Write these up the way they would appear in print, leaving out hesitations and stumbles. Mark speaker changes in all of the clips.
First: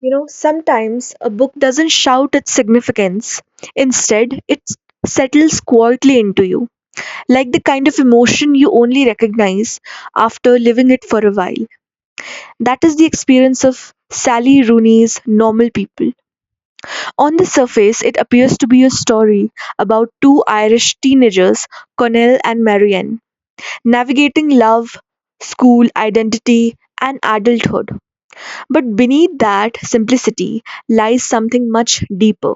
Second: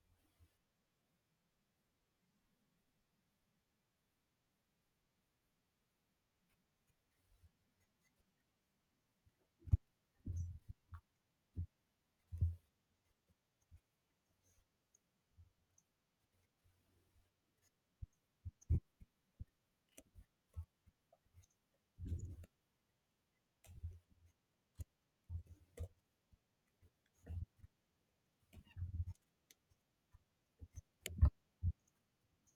Speaker 1: You know, sometimes a book doesn't shout its significance. Instead, it settles quietly into you, like the kind of emotion you only recognize after living it for a while. That is the experience of Sally Rooney's Normal People. On the surface, it appears to be a story about two Irish teenagers, Connell and Marianne, navigating love, school, identity, and adulthood. But beneath that simplicity lies something much deeper,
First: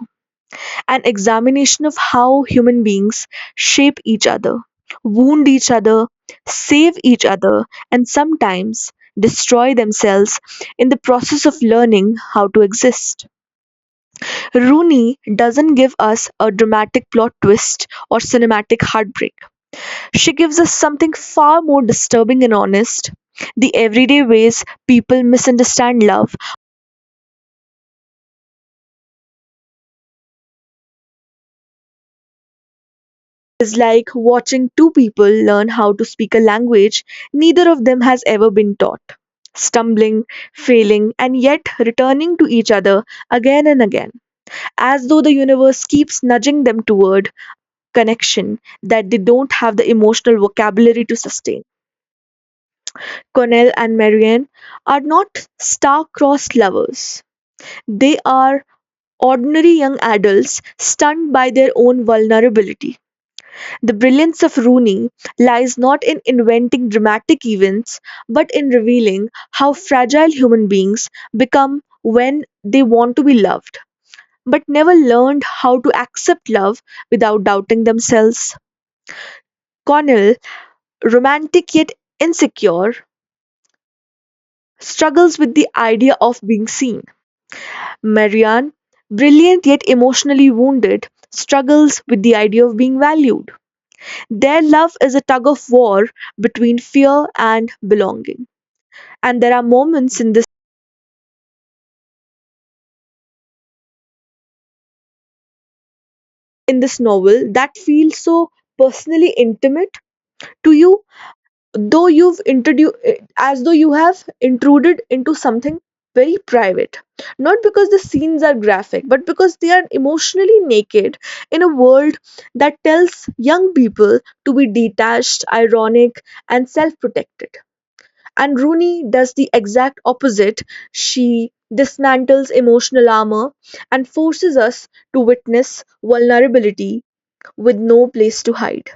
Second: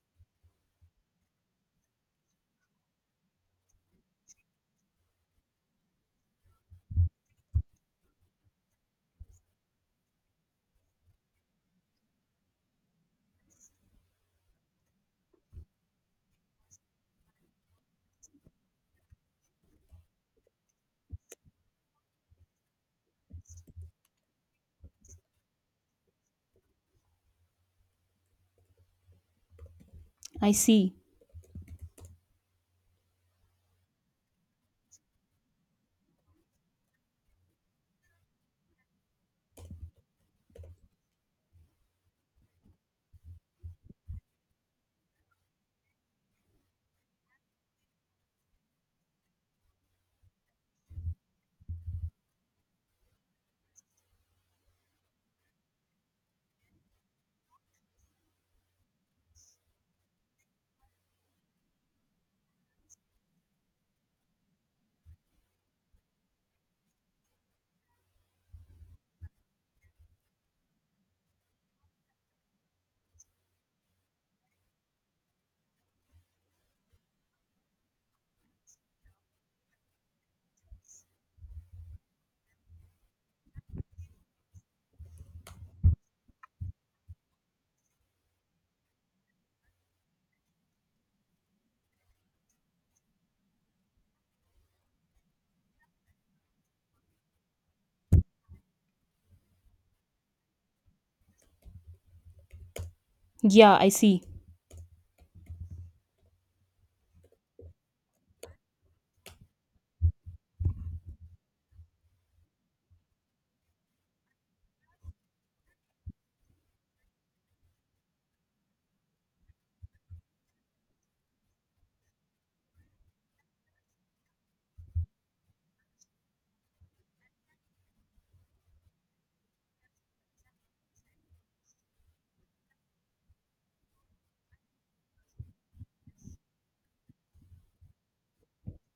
Speaker 1: an examination of how human beings shape each other, wound each other, save each other, and sometimes destroy themselves in the process of learning how to exist. Rooney doesn't give us a dramatic plot twist or cinematic heartbreak. She gives us something far more disturbing and honest, the everyday ways people misunderstand love
Speaker 2: I see.
Speaker 1: is like watching two people learn how to speak a language neither of them has ever been taught, stumbling, failing, and yet returning to each other again and again, as though the universe keeps nudging them toward connection that they don't have the emotional vocabulary to sustain. Cornell and Marianne are not star-crossed lovers. They are ordinary young adults stunned by their own vulnerability. The brilliance of Rooney lies not in inventing dramatic events, but in revealing how fragile human beings become when they want to be loved, but never learned how to accept love without doubting themselves. Connell, romantic yet insecure, struggles with the idea of being seen. Marianne, brilliant yet emotionally wounded, struggles with the idea of being valued. Their love is a tug of war between fear and belonging. And there are moments
Speaker 2: Yeah, I see.
Speaker 1: in this novel that feel so personally intimate to you, though you've introduced as though you have intruded into something very private. Not because the scenes are graphic, but because they are emotionally naked in a world that tells young people to be detached, ironic, and self protected. And Rooney does the exact opposite. She dismantles emotional armor and forces us to witness vulnerability with no place to hide.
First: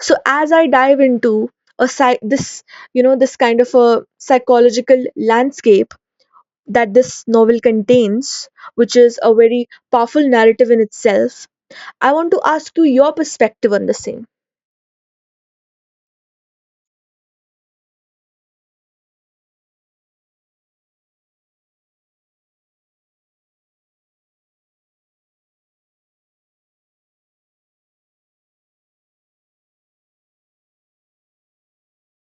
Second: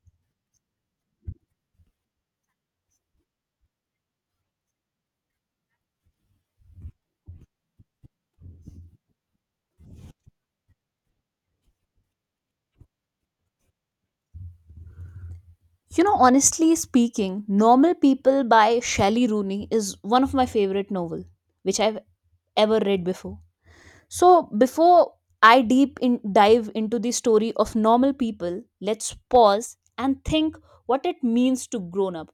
Speaker 1: So, as I dive into this, you know, this kind of a psychological landscape that this novel contains, which is a very powerful narrative in itself, I want to ask you your perspective on the same.
Speaker 2: You know, honestly speaking, Normal People by Shelley Rooney is one of my favorite novel which I've ever read before. So, before I deep in dive into the story of normal people, let's pause and think what it means to grown up.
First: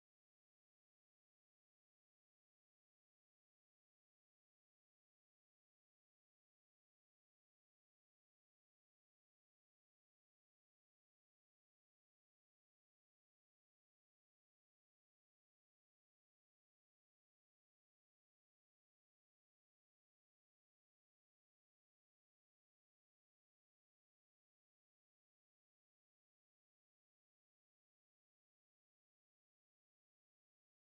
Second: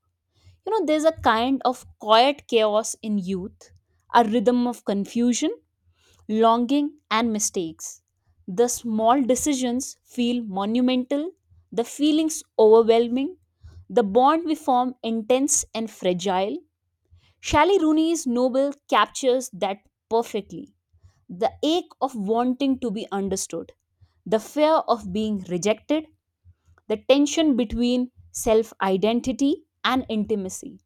Speaker 2: You know, there's a kind of quiet chaos in youth, a rhythm of confusion, longing, and mistakes. The small decisions feel monumental, the feelings overwhelming, the bond we form intense and fragile. Shally Rooney's novel captures that perfectly. The ache of wanting to be understood, the fear of being rejected, the tension between self identity and intimacy.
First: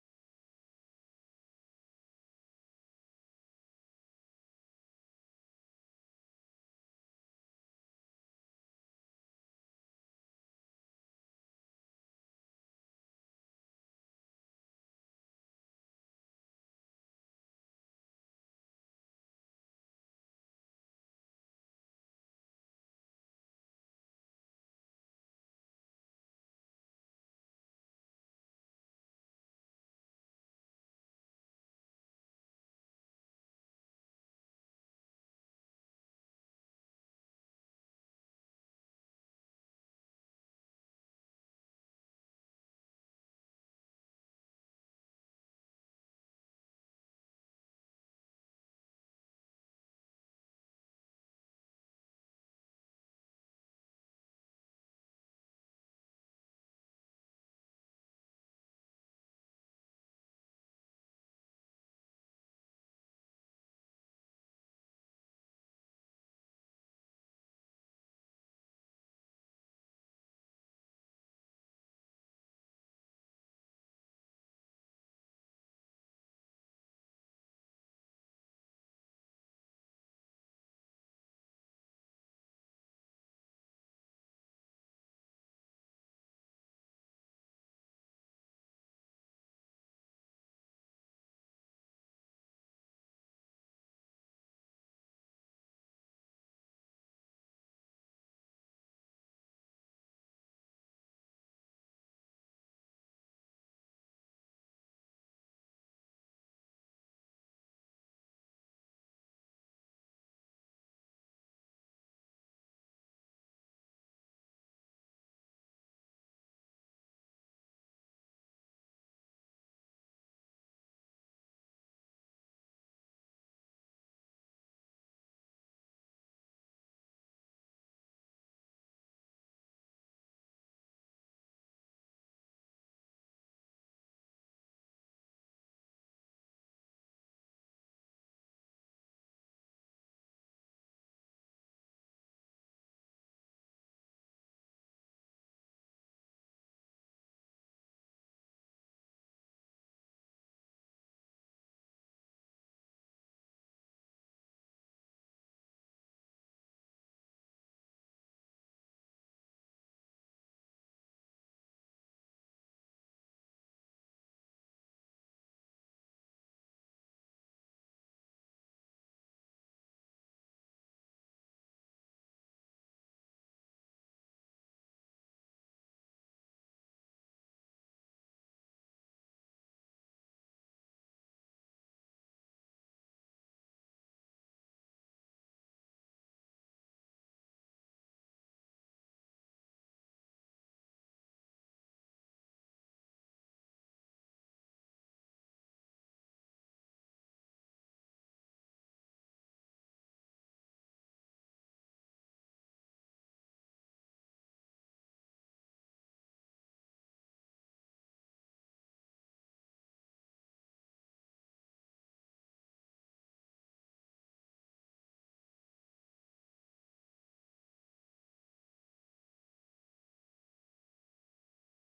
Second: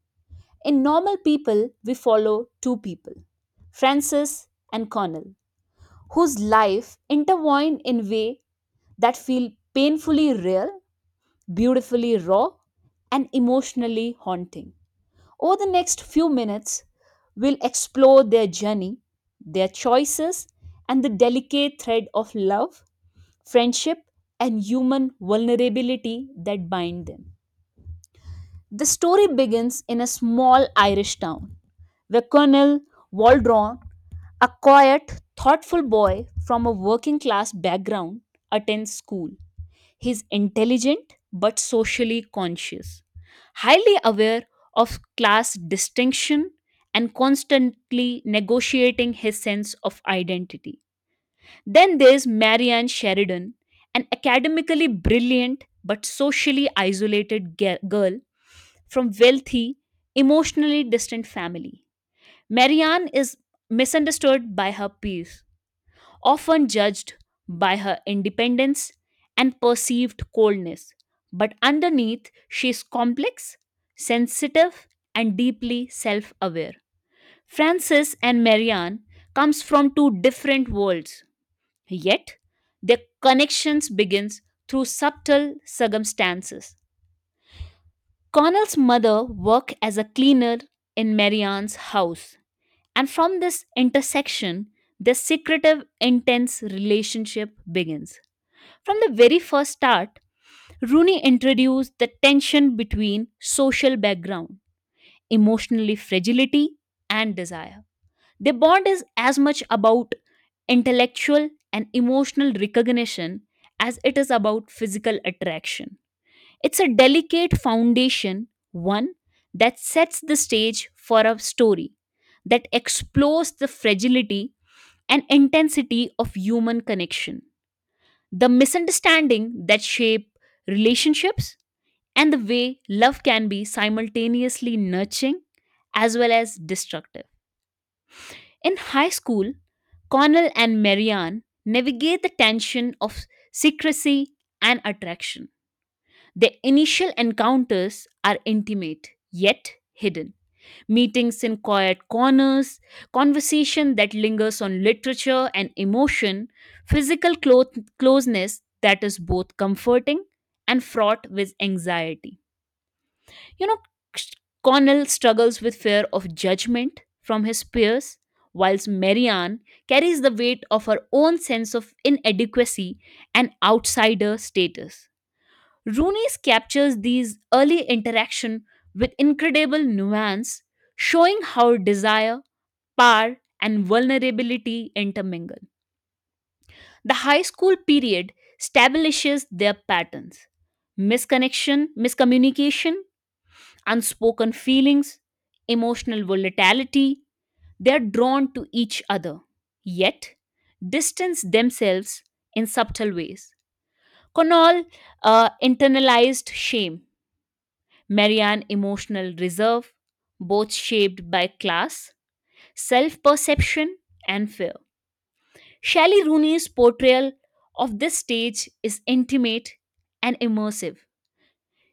Speaker 2: In normal people, we follow two people, Francis and Connell, whose life intertwine in way that feel painfully real, beautifully raw, and emotionally haunting. Over the next few minutes, we'll explore their journey, their choices, and the delicate thread of love, friendship, and human vulnerability that bind them. The story begins in a small Irish town where Colonel Waldron, a quiet, thoughtful boy from a working class background, attends school. He's intelligent but socially conscious, highly aware of class distinction, and constantly negotiating his sense of identity. Then there's Marianne Sheridan, an academically brilliant but socially isolated girl from wealthy, emotionally distant family. Marianne is misunderstood by her peers, often judged by her independence and perceived coldness, but underneath she is complex, sensitive, and deeply self-aware. Frances and Marianne comes from two different worlds. Yet, their connections begins through subtle circumstances. Connell's mother worked as a cleaner in Marianne's house, and from this intersection, their secretive, intense relationship begins. From the very first start, Rooney introduced the tension between social background, emotionally fragility, and desire. Their bond is as much about intellectual and emotional recognition as it is about physical attraction. It's a delicate foundation, one that sets the stage for a story that explores the fragility and intensity of human connection, the misunderstanding that shape relationships, and the way love can be simultaneously nurturing as well as destructive. In high school, Connell and Marianne navigate the tension of secrecy and attraction. Their initial encounters are intimate yet hidden. Meetings in quiet corners, conversation that lingers on literature and emotion, physical closeness that is both comforting and fraught with anxiety. You know, Connell struggles with fear of judgment from his peers, whilst Marianne carries the weight of her own sense of inadequacy and outsider status. Rooney's captures these early interaction with incredible nuance, showing how desire, power, and vulnerability intermingle. The high school period establishes their patterns. Misconnection, miscommunication, unspoken feelings, emotional volatility, they are drawn to each other, yet distance themselves in subtle ways. Conall internalized shame, Marianne emotional reserve, both shaped by class, self perception, and fear. Shelley Rooney's portrayal of this stage is intimate and immersive.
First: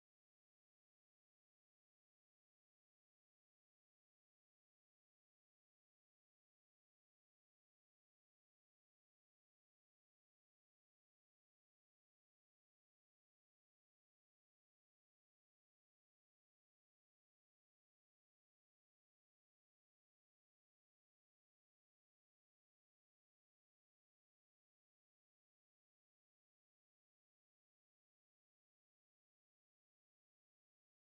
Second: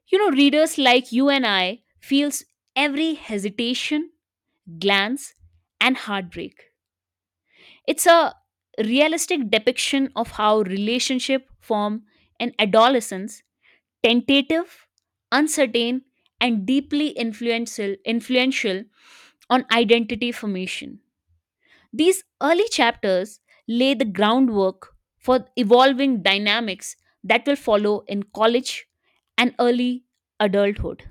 Speaker 2: You know, readers like you and I feels every hesitation glance, and heartbreak. It's a realistic depiction of how relationship form in adolescence, tentative, uncertain, and deeply influential on identity formation. These early chapters lay the groundwork for evolving dynamics that will follow in college and early adulthood.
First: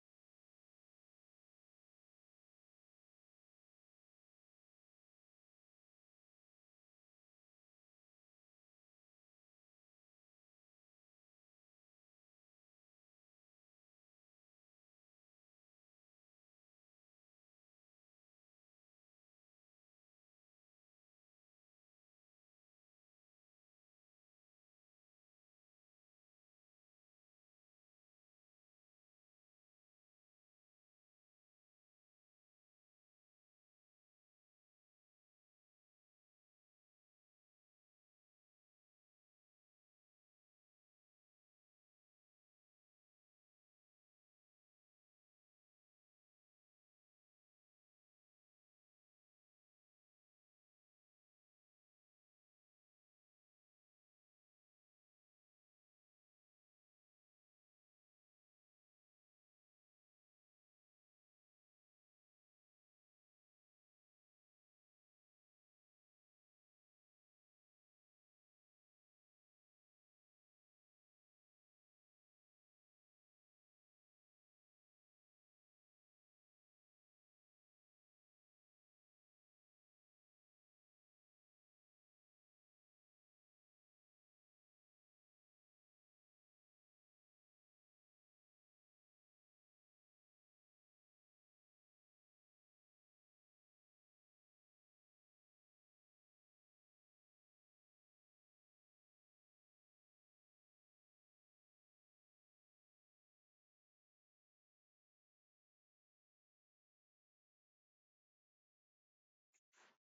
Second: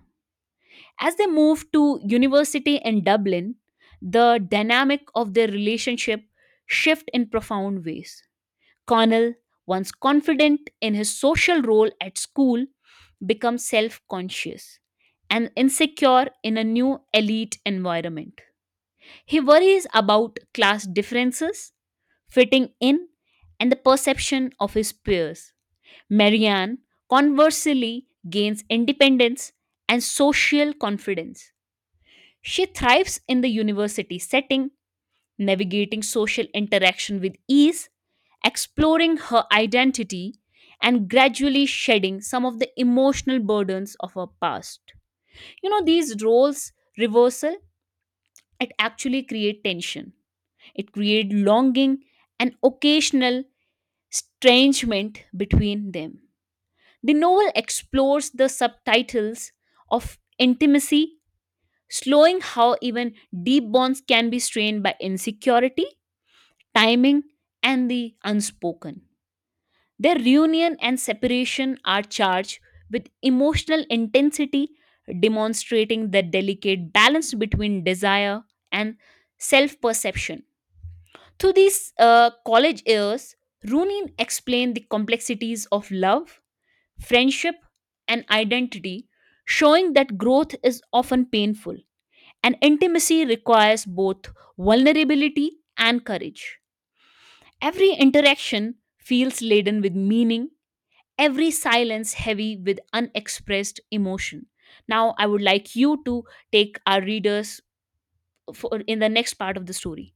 Speaker 2: As they moved to university in Dublin, the dynamic of their relationship shift in profound ways. Connell, once confident in his social role at school, becomes self-conscious and insecure in a new elite environment. He worries about class differences, fitting in, and the perception of his peers. Marianne, conversely, gains independence and social confidence. She thrives in the university setting, navigating social interaction with ease, exploring her identity, and gradually shedding some of the emotional burdens of her past. You know, these roles reversal, it actually create tension. It create longing and occasional estrangement between them. The novel explores the subtitles of intimacy slowing how even deep bonds can be strained by insecurity, timing, and the unspoken. Their reunion and separation are charged with emotional intensity, demonstrating the delicate balance between desire and self perception. Through these college years, Runin explained the complexities of love, friendship, and identity, showing that growth is often painful and intimacy requires both vulnerability and courage. Every interaction feels laden with meaning, every silence heavy with unexpressed emotion. Now, I would like you to take our readers for, in the next part of the story.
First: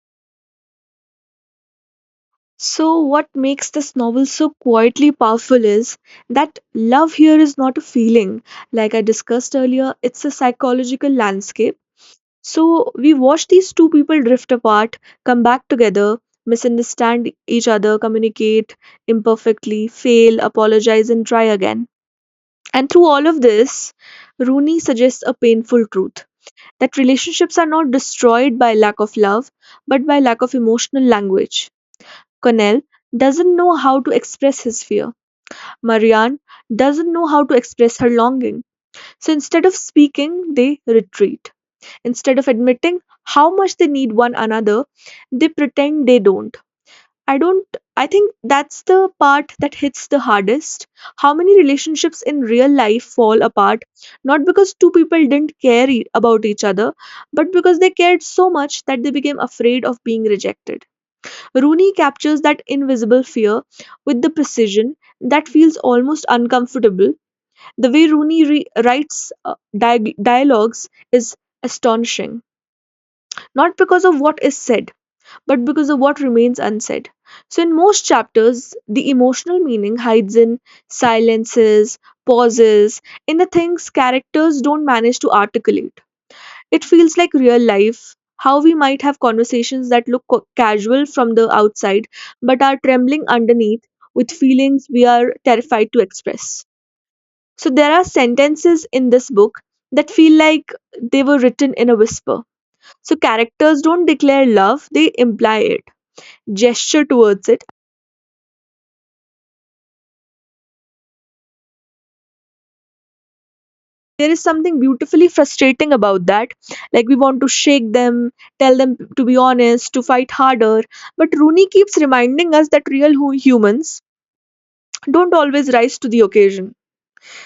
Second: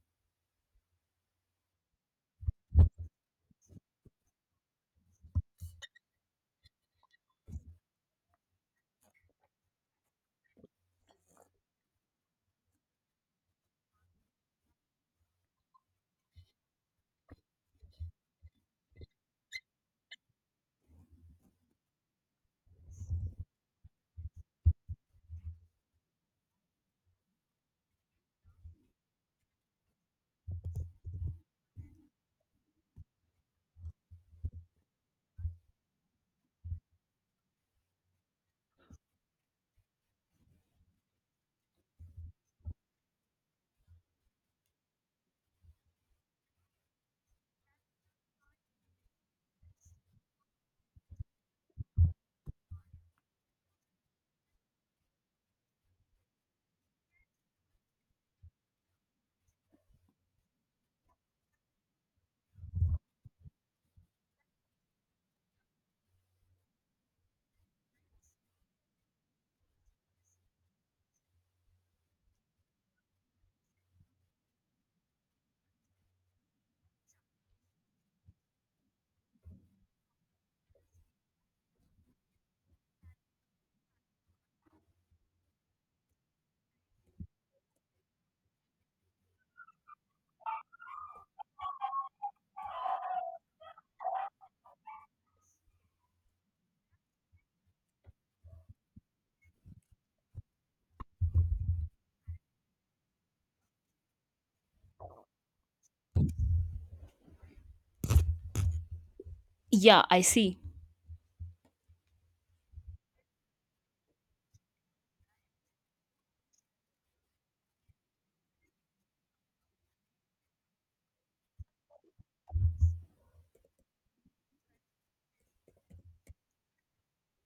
Speaker 1: So, what makes this novel so quietly powerful is that love here is not a feeling. Like I discussed earlier, it's a psychological landscape. So, we watch these two people drift apart, come back together, misunderstand each other, communicate imperfectly, fail, apologize, and try again. And through all of this, Rooney suggests a painful truth that relationships are not destroyed by lack of love, but by lack of emotional language. Connell doesn't know how to express his fear. Marianne doesn't know how to express her longing. So instead of speaking, they retreat. Instead of admitting how much they need one another, they pretend they don't. I don't I think that's the part that hits the hardest. How many relationships in real life fall apart not because two people didn't care about each other, but because they cared so much that they became afraid of being rejected. Rooney captures that invisible fear with the precision that feels almost uncomfortable. The way Rooney writes dialogues is astonishing, not because of what is said, but because of what remains unsaid. So, in most chapters, the emotional meaning hides in silences, pauses, in the things characters don't manage to articulate. It feels like real life, how we might have conversations that look casual from the outside but are trembling underneath with feelings we are terrified to express. So, there are sentences in this book that feel like they were written in a whisper. So, characters don't declare love, they imply it, gesture towards it.
Speaker 2: Yeah, I see.
Speaker 1: There is something beautifully frustrating about that. Like, we want to shake them, tell them to be honest, to fight harder. But Rooney keeps reminding us that real humans don't always rise to the occasion.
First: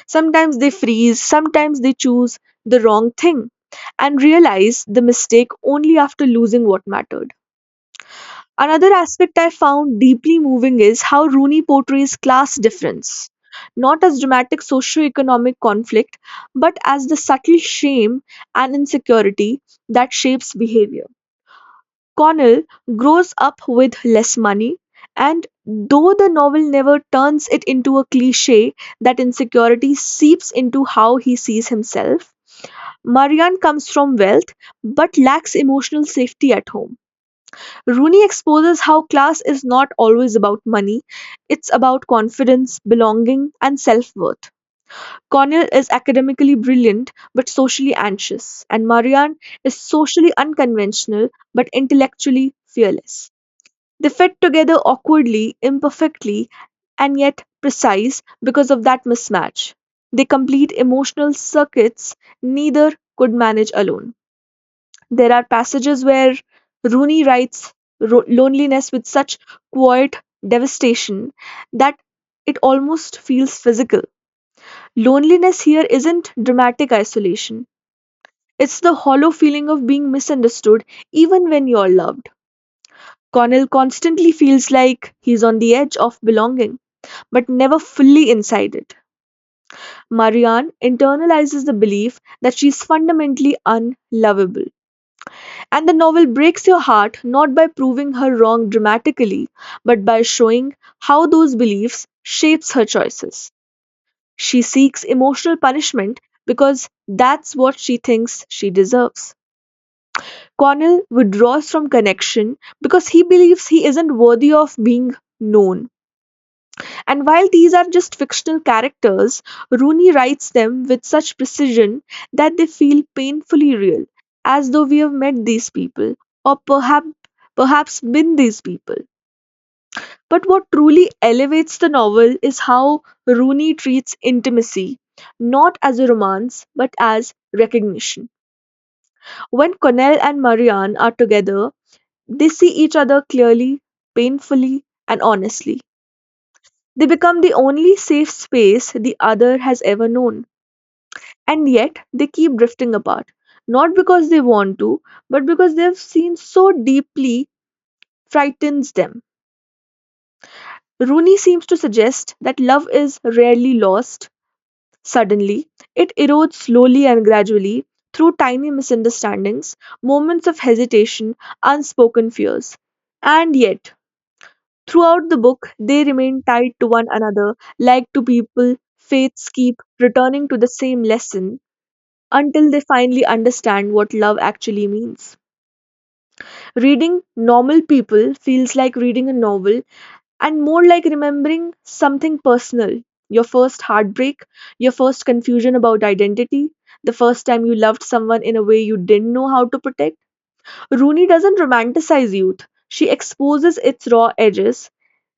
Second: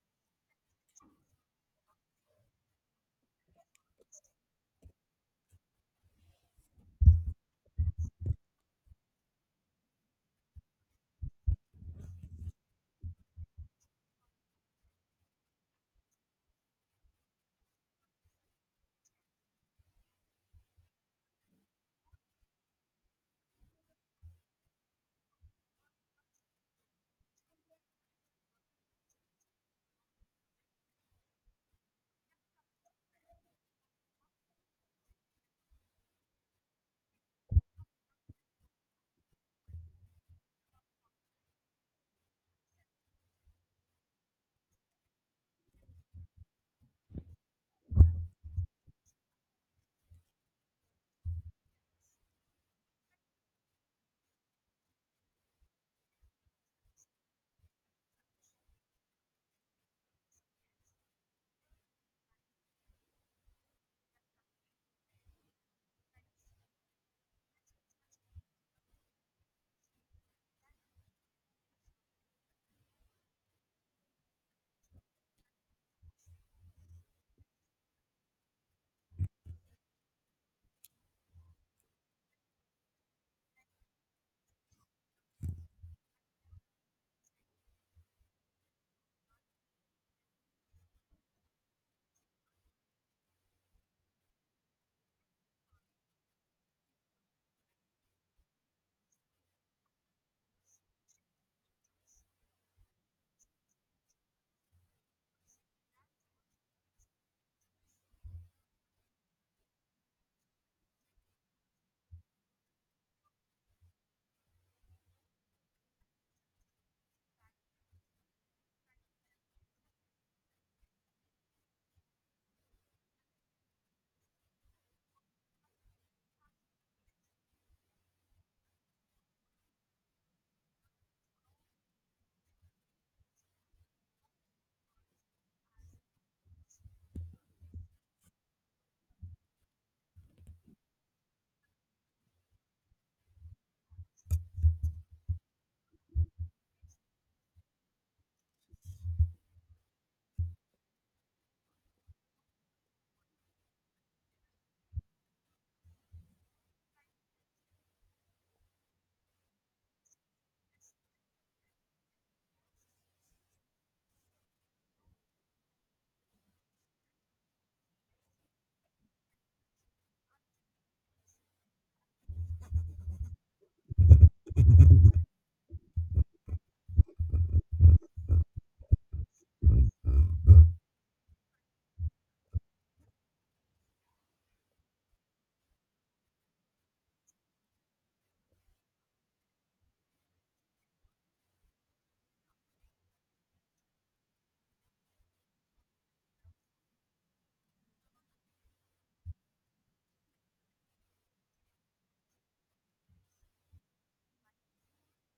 Speaker 1: Sometimes they freeze, sometimes they choose the wrong thing and realize the mistake only after losing what mattered. Another aspect I found deeply moving is how Rooney portrays class difference, not as dramatic socio-economic conflict, but as the subtle shame and insecurity that shapes behavior. Connell grows up with less money, and though the novel never turns it into a cliche, that insecurity seeps into how he sees himself. Marianne comes from wealth but lacks emotional safety at home. Rooney exposes how class is not always about money, it's about confidence, belonging, and self worth. Connell is academically brilliant but socially anxious, and Marianne is socially unconventional but intellectually fearless. They fit together awkwardly, imperfectly, and yet precise because of that mismatch. They complete emotional circuits neither could manage alone. There are passages where Rooney writes loneliness with such quiet devastation that it almost feels physical. Loneliness here isn't dramatic isolation, it's the hollow feeling of being misunderstood even when you're loved. Connell constantly feels like he's on the edge of belonging, but never fully inside it. Marianne internalizes the belief that she's fundamentally unlovable. And the novel breaks your heart not by proving her wrong dramatically, but by showing how those beliefs shapes her choices. She seeks emotional punishment because that's what she thinks she deserves. Connell withdraws from connection because he believes he isn't worthy of being known. And while these are just fictional characters, Rooney writes them with such precision that they feel painfully real, as though we have met these people, or perhaps been these people. But what truly elevates the novel is how Rooney treats intimacy, not as a romance, but as recognition. When Connell and Marianne are together, they see each other clearly, painfully, and honestly. They become the only safe space the other has ever known. And yet, they keep drifting apart. Not because they want to, but because they've seen so deeply frightens them. Rooney seems to suggest that love is rarely lost suddenly, it erodes slowly and gradually through tiny misunderstandings, moments of hesitation, unspoken fears. And yet, throughout the book, they remain tied to one another, like two people Faiths keep returning to the same lesson until they finally understand what love actually means. Reading normal people feels like reading a novel and more like remembering something personal, your first heartbreak, your first confusion about identity, the first time you loved someone in a way you didn't know how to protect. Rooney doesn't romanticize youth. She exposes its raw edges,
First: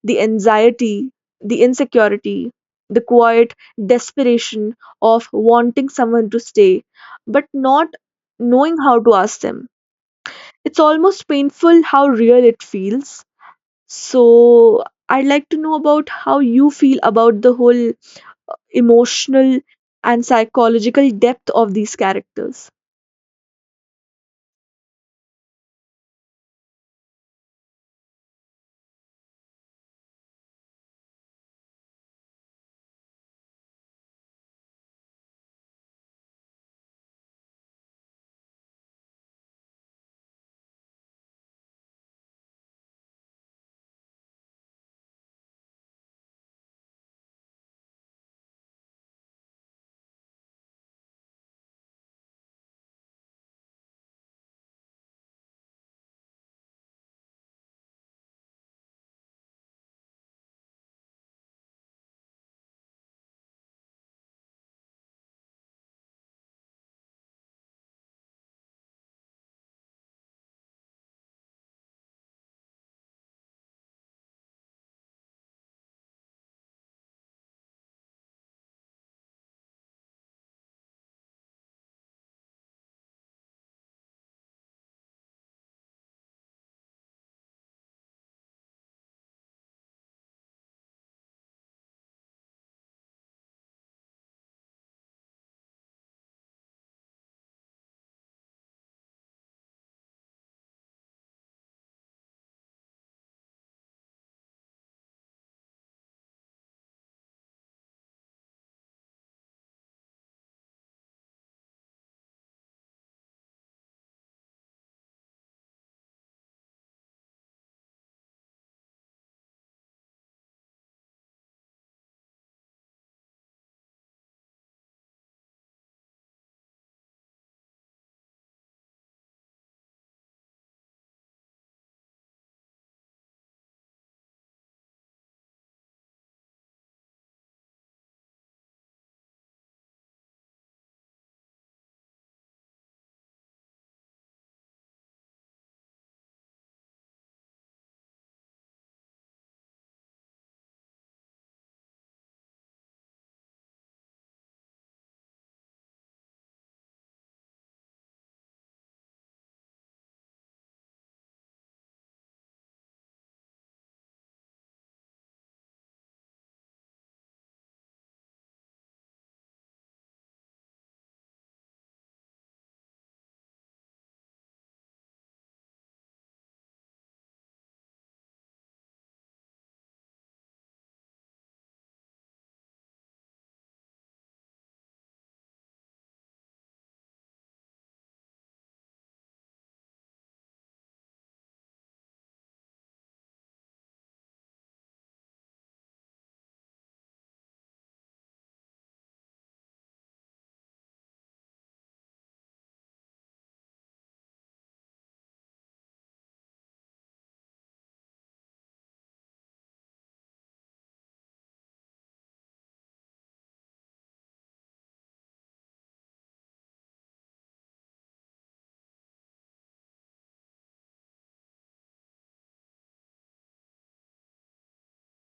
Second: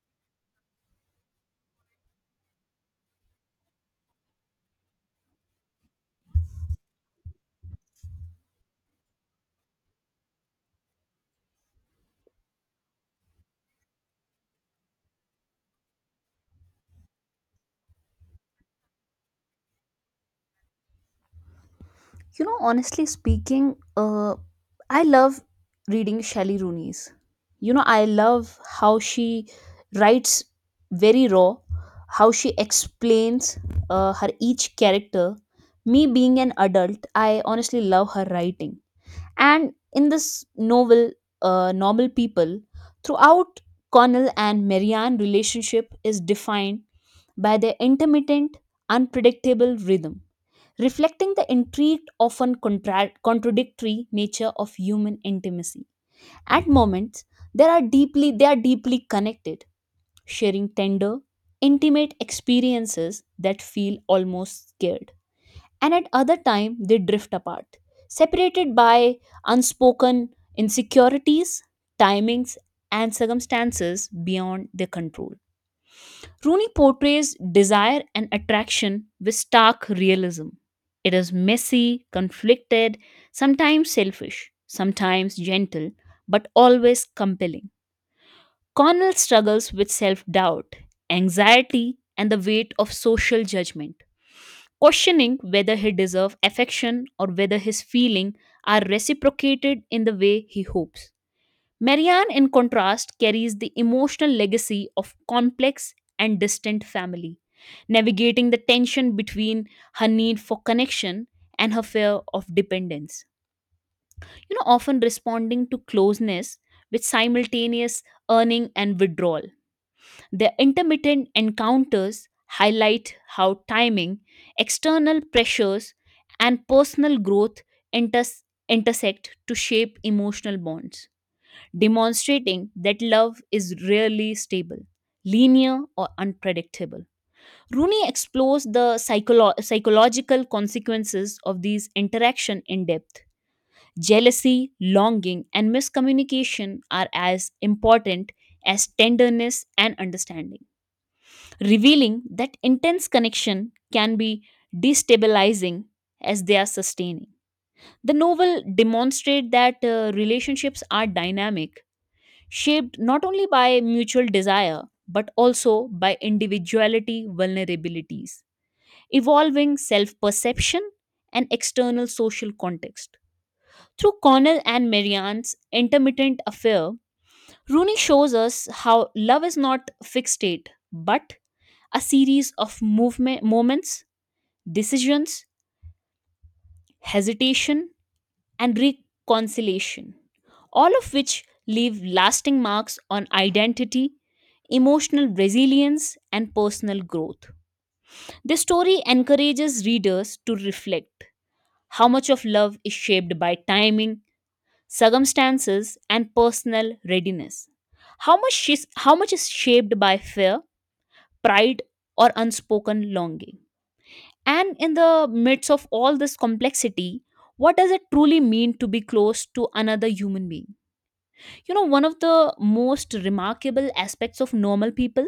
Speaker 1: the anxiety, the insecurity, the quiet desperation of wanting someone to stay, but not knowing how to ask them. It's almost painful how real it feels. So, I'd like to know about how you feel about the whole emotional and psychological depth of these
Speaker 2: You know,
Speaker 1: characters.
Speaker 2: honestly speaking, I love reading Shelley Rooney's. You know, I love how she writes very raw, how she explains her each character. Me being an adult, I honestly love her writing. And in this novel, Normal People, throughout Connell and Marianne relationship is defined by their intermittent, unpredictable rhythm reflecting the intrigued, often contradictory nature of human intimacy. At moments, there are deeply they are deeply connected, sharing tender, intimate experiences that feel almost scared. And at other time, they drift apart, separated by unspoken insecurities, timings, and circumstances beyond their control. Rooney portrays desire and attraction with stark realism. It is messy, conflicted, sometimes selfish, sometimes gentle, but always compelling. Connell struggles with self doubt, anxiety, and the weight of social judgment, questioning whether he deserves affection or whether his feelings are reciprocated in the way he hopes. Marianne, in contrast, carries the emotional legacy of complex and distant family, navigating the tension between her need for connection and her fear of dependence. You know, often responding to closeness with simultaneous earning and withdrawal. Their intermittent encounters highlight how timing, external pressures, and personal growth inters- intersect to shape emotional bonds demonstrating that love is rarely stable, linear, or unpredictable. Rooney explores the psychological consequences of these interaction in depth. Jealousy, longing, and miscommunication are as important as tenderness and understanding, revealing that intense connection can be destabilizing as they are sustaining. The novel demonstrates that relationships are dynamic shaped not only by mutual desire but also by individuality vulnerabilities, evolving self perception, and external social context. Through Cornell and Marianne's intermittent affair, Rooney shows us how love is not fixed state but a series of movement, moments, decisions, hesitation, and reconciliation, all of which leave lasting marks on identity, emotional resilience, and personal growth. This story encourages readers to reflect how much of love is shaped by timing, circumstances, and personal readiness. How much is shaped by fear, pride, or unspoken longing. And in the midst of all this complexity, what does it truly mean to be close to another human being? You know, one of the most remarkable aspects of normal people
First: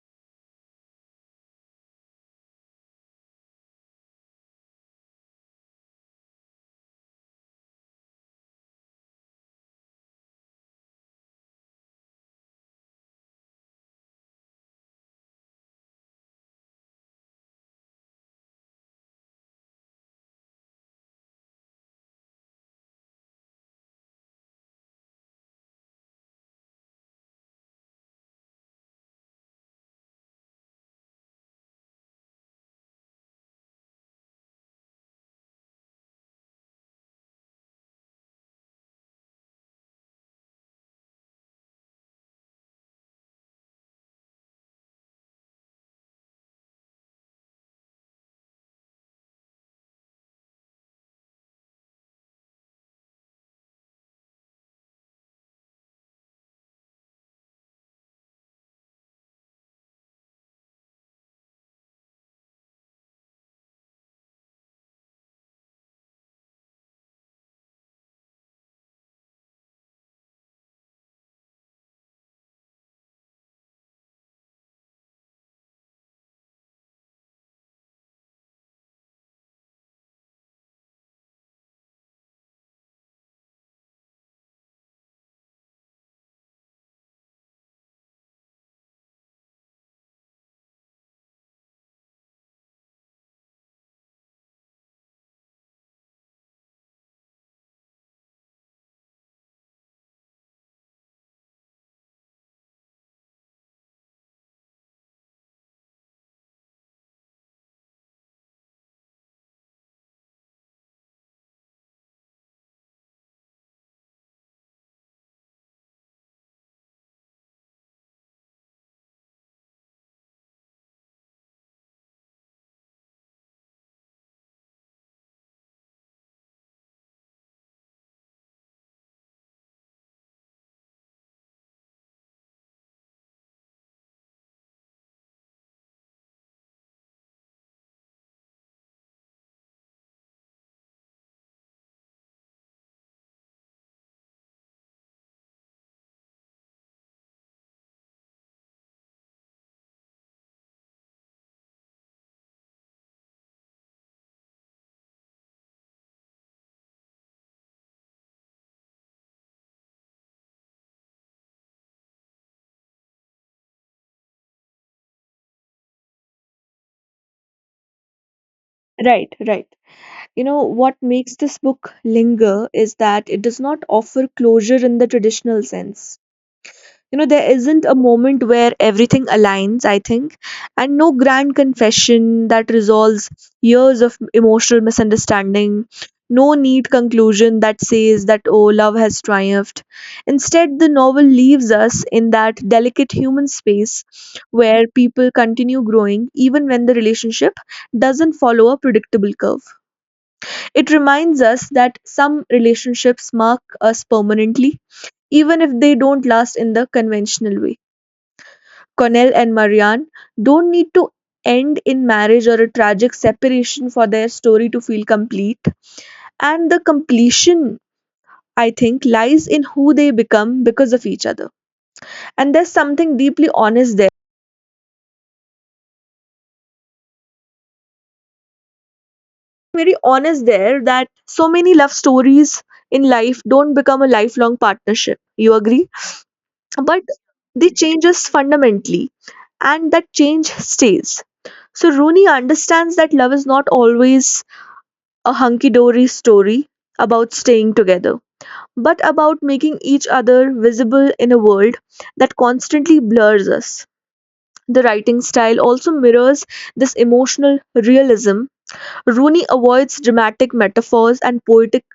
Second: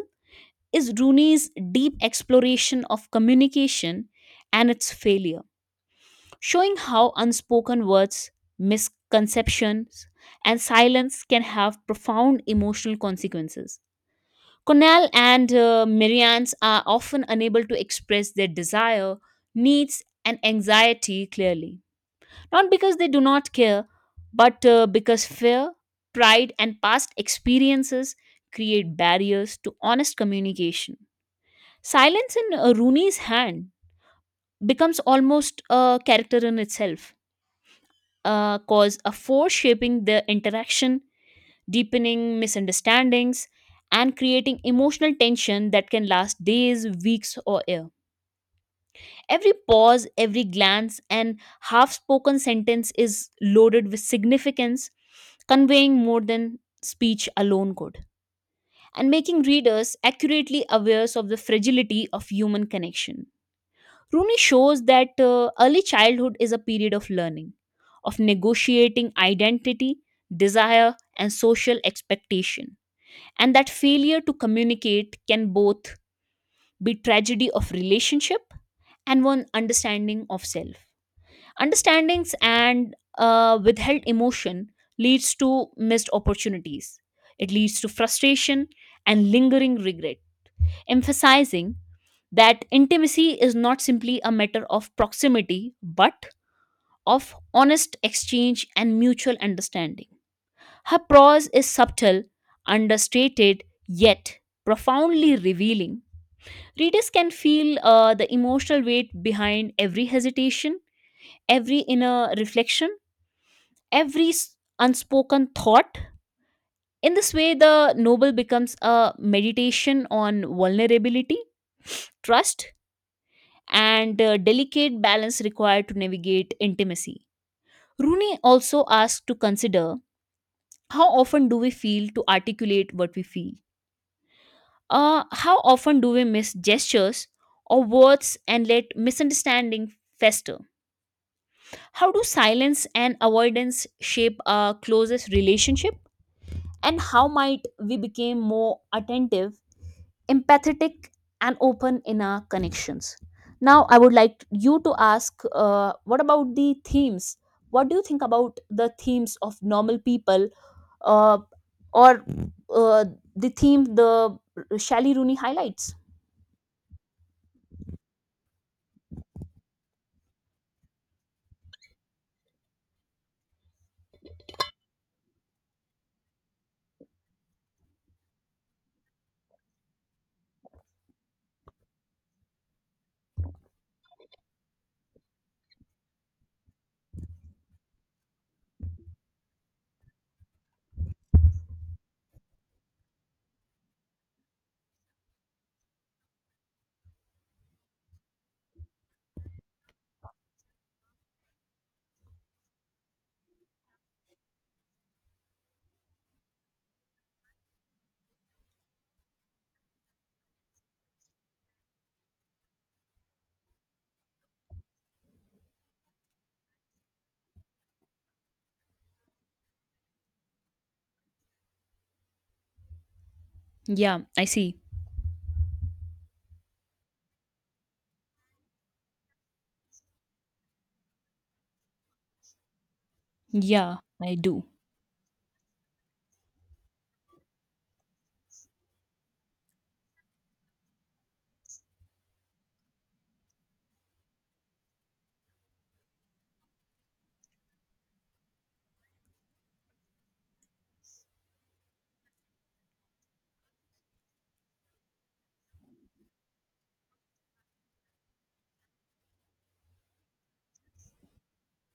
Speaker 2: is Rooney's deep exploration of communication and its failure, showing how unspoken words, misconceptions, and silence can have profound emotional consequences. Cornell and Marianne's are often unable to express their desire, needs, and anxiety clearly, not because they do not care, but because fear, pride, and past experiences create barriers to honest communication. Silence in Rooney's hand becomes almost a character in itself, cause a force shaping the interaction, deepening misunderstandings, and creating emotional tension that can last days, weeks, or years. Every pause, every glance, and half spoken sentence is loaded with significance, conveying more than speech alone could, and making readers accurately aware of the fragility of human connection. Rooney shows that early childhood is a period of learning, of negotiating identity, desire, and social expectation, and that failure to communicate can both be tragedy of relationship and one understanding of self. Understandings and withheld emotion leads to missed opportunities. It leads to frustration and lingering regret, emphasizing that intimacy is not simply a matter of proximity but of honest exchange and mutual understanding. Her prose is subtle, understated, yet profoundly revealing. Readers can feel the emotional weight behind every hesitation, every inner reflection, every unspoken thought. In this way, the novel becomes a meditation on vulnerability, trust, and delicate balance required to navigate intimacy. Rooney also asks to consider how often do we feel to articulate what we feel? How often do we miss gestures or words and let misunderstanding fester? How do silence and avoidance shape our closest relationship? And how might we become more attentive, empathetic, and open in our connections. Now, I would like you to ask what about the themes? What do you think about the themes of normal people, uh, or uh, the theme the Shali Rooney highlights?
Speaker 1: Right, right. You know, what makes this book linger is that it does not offer closure in the traditional sense. You know, there isn't a moment where everything aligns, I think, and no grand confession that resolves years of emotional misunderstanding, no neat conclusion that says that, oh, love has triumphed. Instead, the novel leaves us in that delicate human space where people continue growing even when the relationship doesn't follow a predictable curve. It reminds us that some relationships mark us permanently even if they don't last in the conventional way. Connell and Marianne don't need to end in marriage or a tragic separation for their story to feel complete. And the completion, I think, lies in who they become because of each other. And there's something deeply honest there.
Speaker 2: Yeah, I see.
Speaker 1: Very honest there, that so many love stories in life don't
Speaker 2: Yeah,
Speaker 1: become a
Speaker 2: I
Speaker 1: lifelong
Speaker 2: do.
Speaker 1: partnership. You agree? But they change us fundamentally, and that change stays. So Rooney understands that love is not always a hunky dory story about staying together, but about making each other visible in a world that constantly blurs us. The writing style also mirrors this emotional realism. Rooney avoids dramatic metaphors and poetic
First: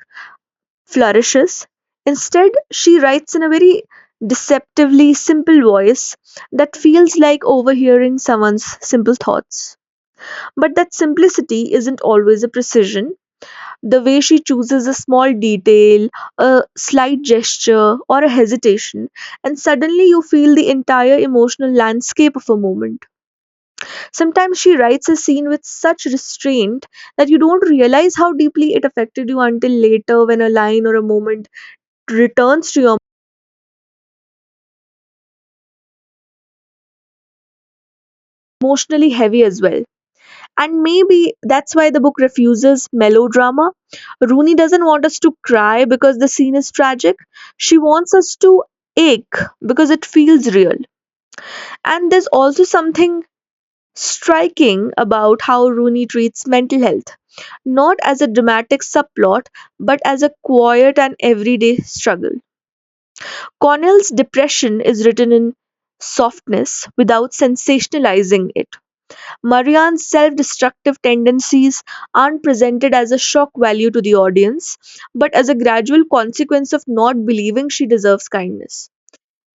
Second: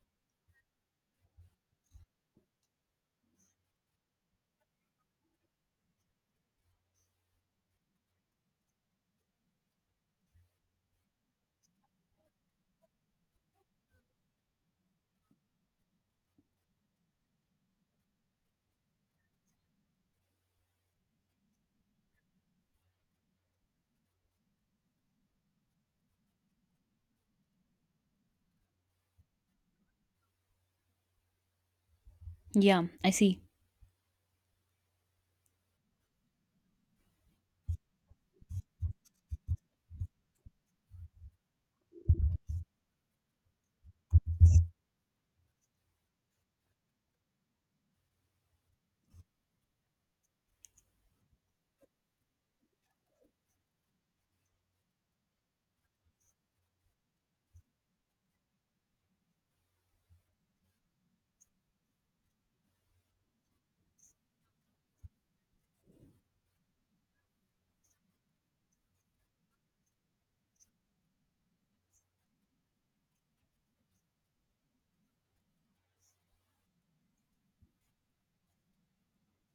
Speaker 1: flourishes. Instead, she writes in a very deceptively simple voice that feels like overhearing someone's simple thoughts. But that simplicity isn't always a precision. The way she chooses a small detail, a slight gesture, or a hesitation, and suddenly you feel the entire emotional landscape of a moment. Sometimes she writes a scene with such restraint that you don't realize how deeply it affected you until later when a line or a moment returns to
Speaker 2: Yeah,
Speaker 1: your
Speaker 2: I see.
Speaker 1: emotionally heavy as well. And maybe that's why the book refuses melodrama. Rooney doesn't want us to cry because the scene is tragic. She wants us to ache because it feels real. And there's also something striking about how Rooney treats mental health, not as a dramatic subplot, but as a quiet and everyday struggle. Connell's depression is written in softness without sensationalizing it. Marianne's self destructive tendencies aren't presented as a shock value to the audience, but as a gradual consequence of not believing she deserves kindness.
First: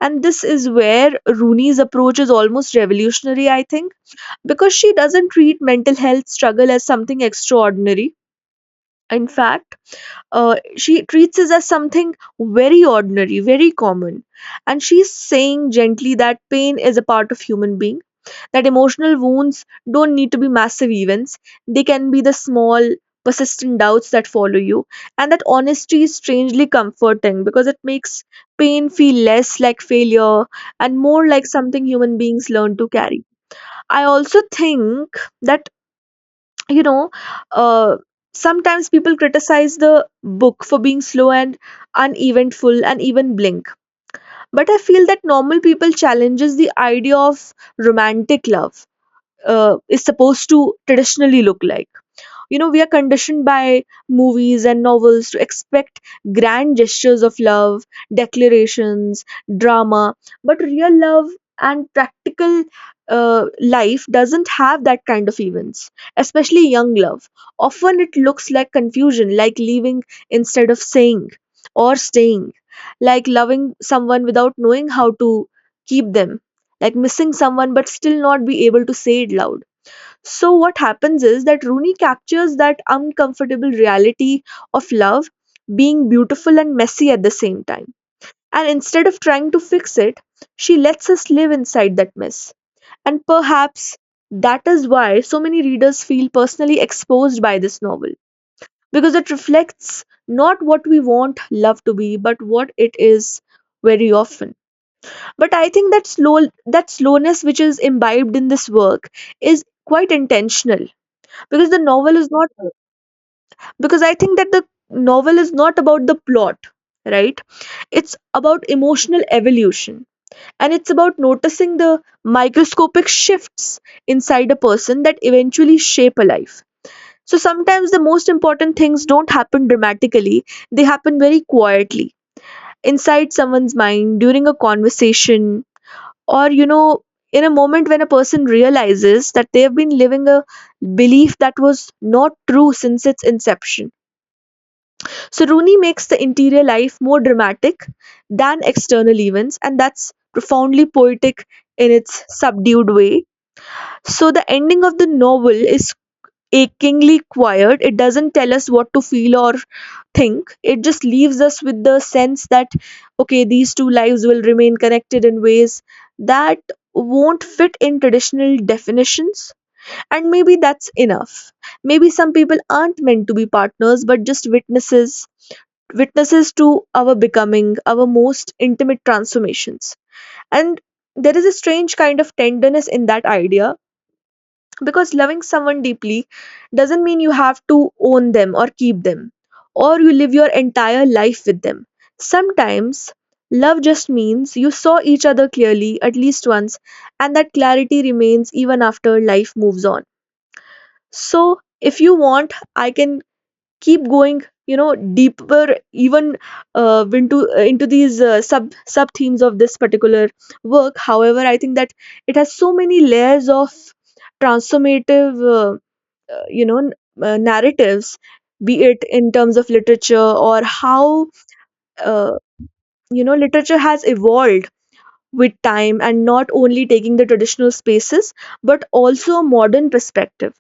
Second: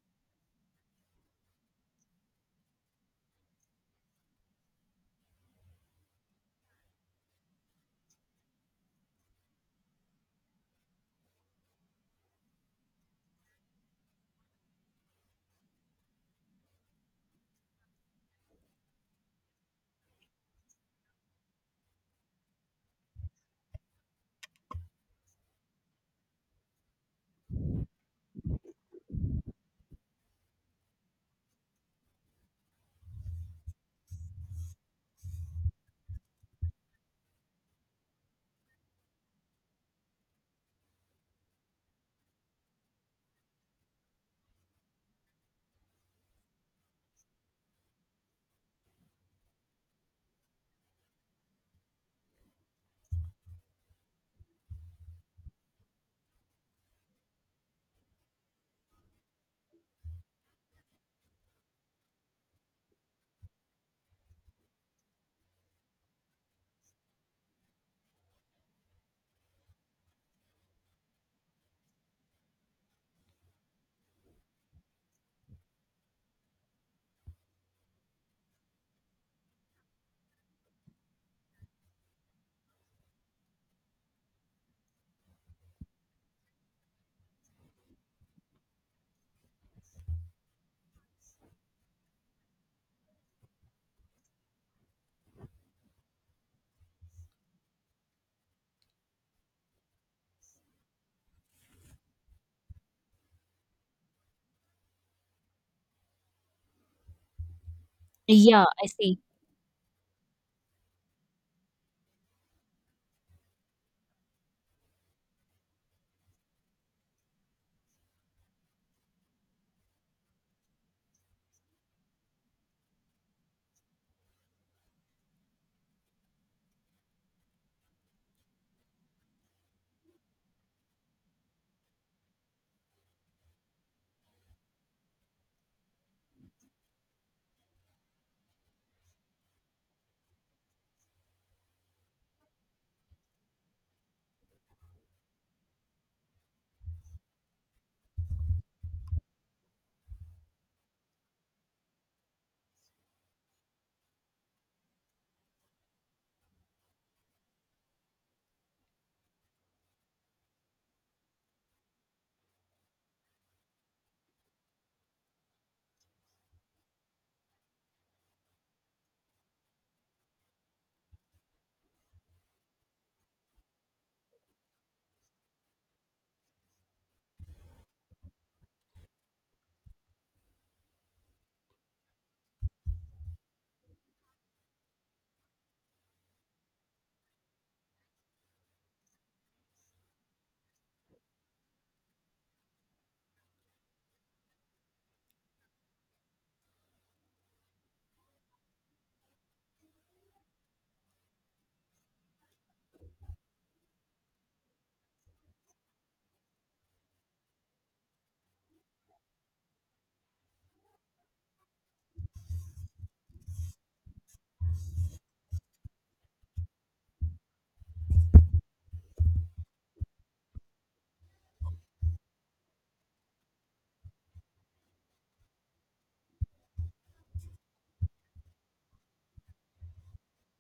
Speaker 1: And this is where Rooney's approach is almost revolutionary, I think, because she doesn't treat mental health struggle as something extraordinary. In fact, she treats it as something very ordinary, very common. And she's saying gently that pain is a part of human being, that emotional wounds don't need to be massive events. They can be the small, persistent doubts that follow you. And that honesty is strangely comforting because it makes pain feel less like failure and more like something human beings learn to carry. I also think that, you know, uh, sometimes people criticize the book for being slow and uneventful and even blink. But I feel that normal people challenges the idea of romantic love is supposed to traditionally look like. You know, we are conditioned by movies and novels to expect grand gestures of love, declarations, drama, but real love and practical life doesn't have that kind of events, especially young love. Often it looks like confusion, like leaving instead of saying or staying, like loving someone without knowing how to keep them, like missing someone but still not be able to say it loud. So what happens is that Rooney captures that uncomfortable reality of love being beautiful and messy at the same time. And instead of trying to fix it, she lets us live inside that mess. And perhaps that is why so many readers feel personally exposed by this novel, because it reflects not what we want love to be but what it is very often. But I think that slowness which is imbibed in
Speaker 2: Yeah,
Speaker 1: this
Speaker 2: I
Speaker 1: work
Speaker 2: see.
Speaker 1: is quite intentional, because the novel is not, because I think that the novel is not about the plot, right? It's about emotional evolution, and it's about noticing the microscopic shifts inside a person that eventually shape a life. So sometimes the most important things don't happen dramatically, they happen very quietly, inside someone's mind during a conversation, or you know, in a moment when a person realizes that they have been living a belief that was not true since its inception. So Rooney makes the interior life more dramatic than external events, and that's profoundly poetic in its subdued way. So the ending of the novel is achingly quiet. It doesn't tell us what to feel or think. It just leaves us with the sense that okay, these two lives will remain connected in ways that won't fit in traditional definitions. And maybe that's enough. Maybe some people aren't meant to be partners but just witnesses, witnesses to our becoming, our most intimate transformations. And there is a strange kind of tenderness in that idea, because loving someone deeply doesn't mean you have to own them or keep them or you live your entire life with them. Sometimes love just means you saw each other clearly at least once, and that clarity remains even after life moves on. So, if you want, I can keep going, you know, deeper even into these sub themes of this particular work. However, I think that it has so many layers of transformative uh, you know n- narratives, be it in terms of literature or how, uh, you know, literature has evolved with time, and not only taking the traditional spaces but also a modern perspective.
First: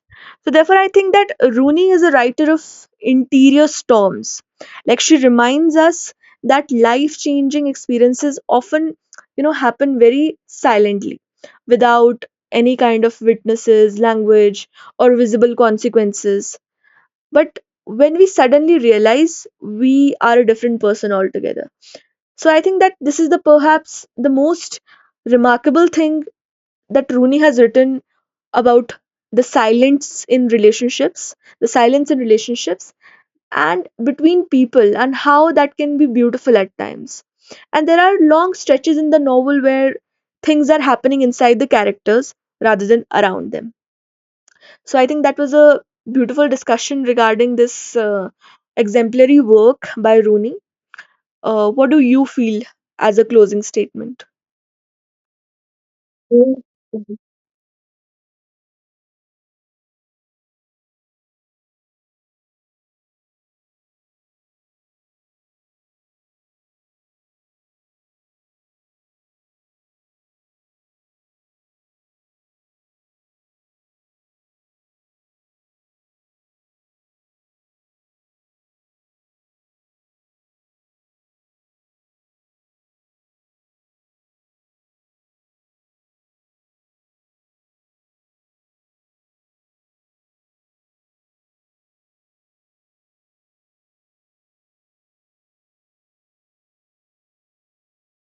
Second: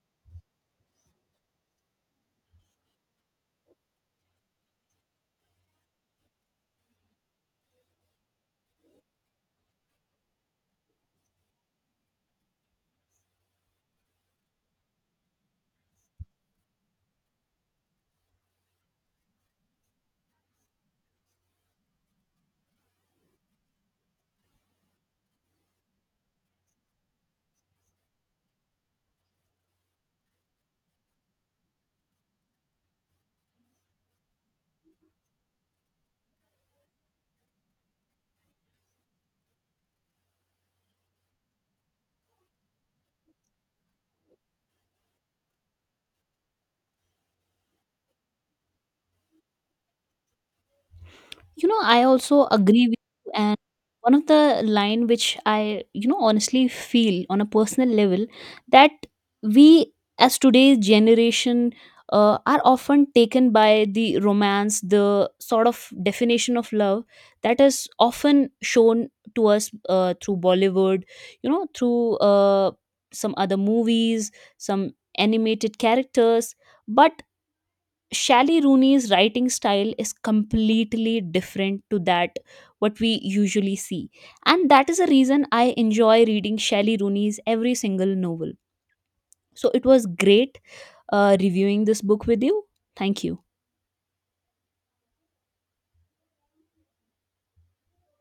Speaker 1: So, therefore, I think that Rooney is a writer of interior storms. Like she reminds us that life changing experiences often, you know, happen very silently without any kind of witnesses, language, or visible consequences. But when we suddenly realize we are a different person altogether. So I think that this is the perhaps the most remarkable thing that Rooney has written about the silence in relationships, the silence in relationships and between people, and how that can be beautiful at times. And there are long stretches in the novel where things are happening inside the characters rather than around them. So I think that was a beautiful discussion regarding this exemplary work by Rooney.
Speaker 2: You know,
Speaker 1: What do
Speaker 2: I
Speaker 1: you
Speaker 2: also
Speaker 1: feel
Speaker 2: agree with
Speaker 1: as a
Speaker 2: you. And
Speaker 1: closing
Speaker 2: one
Speaker 1: statement?
Speaker 2: of the line which I, you know, honestly
Speaker 1: Oui
Speaker 2: feel on a personal level, that we as today's generation are often taken by the romance, the sort of definition of love that is often shown to us through bollywood, you know, through some other movies, some animated characters, but Shally Rooney's writing style is completely different to that what we usually see. And that is the reason I enjoy reading Shally Rooney's every single novel. So it was great reviewing this book with you. Thank you.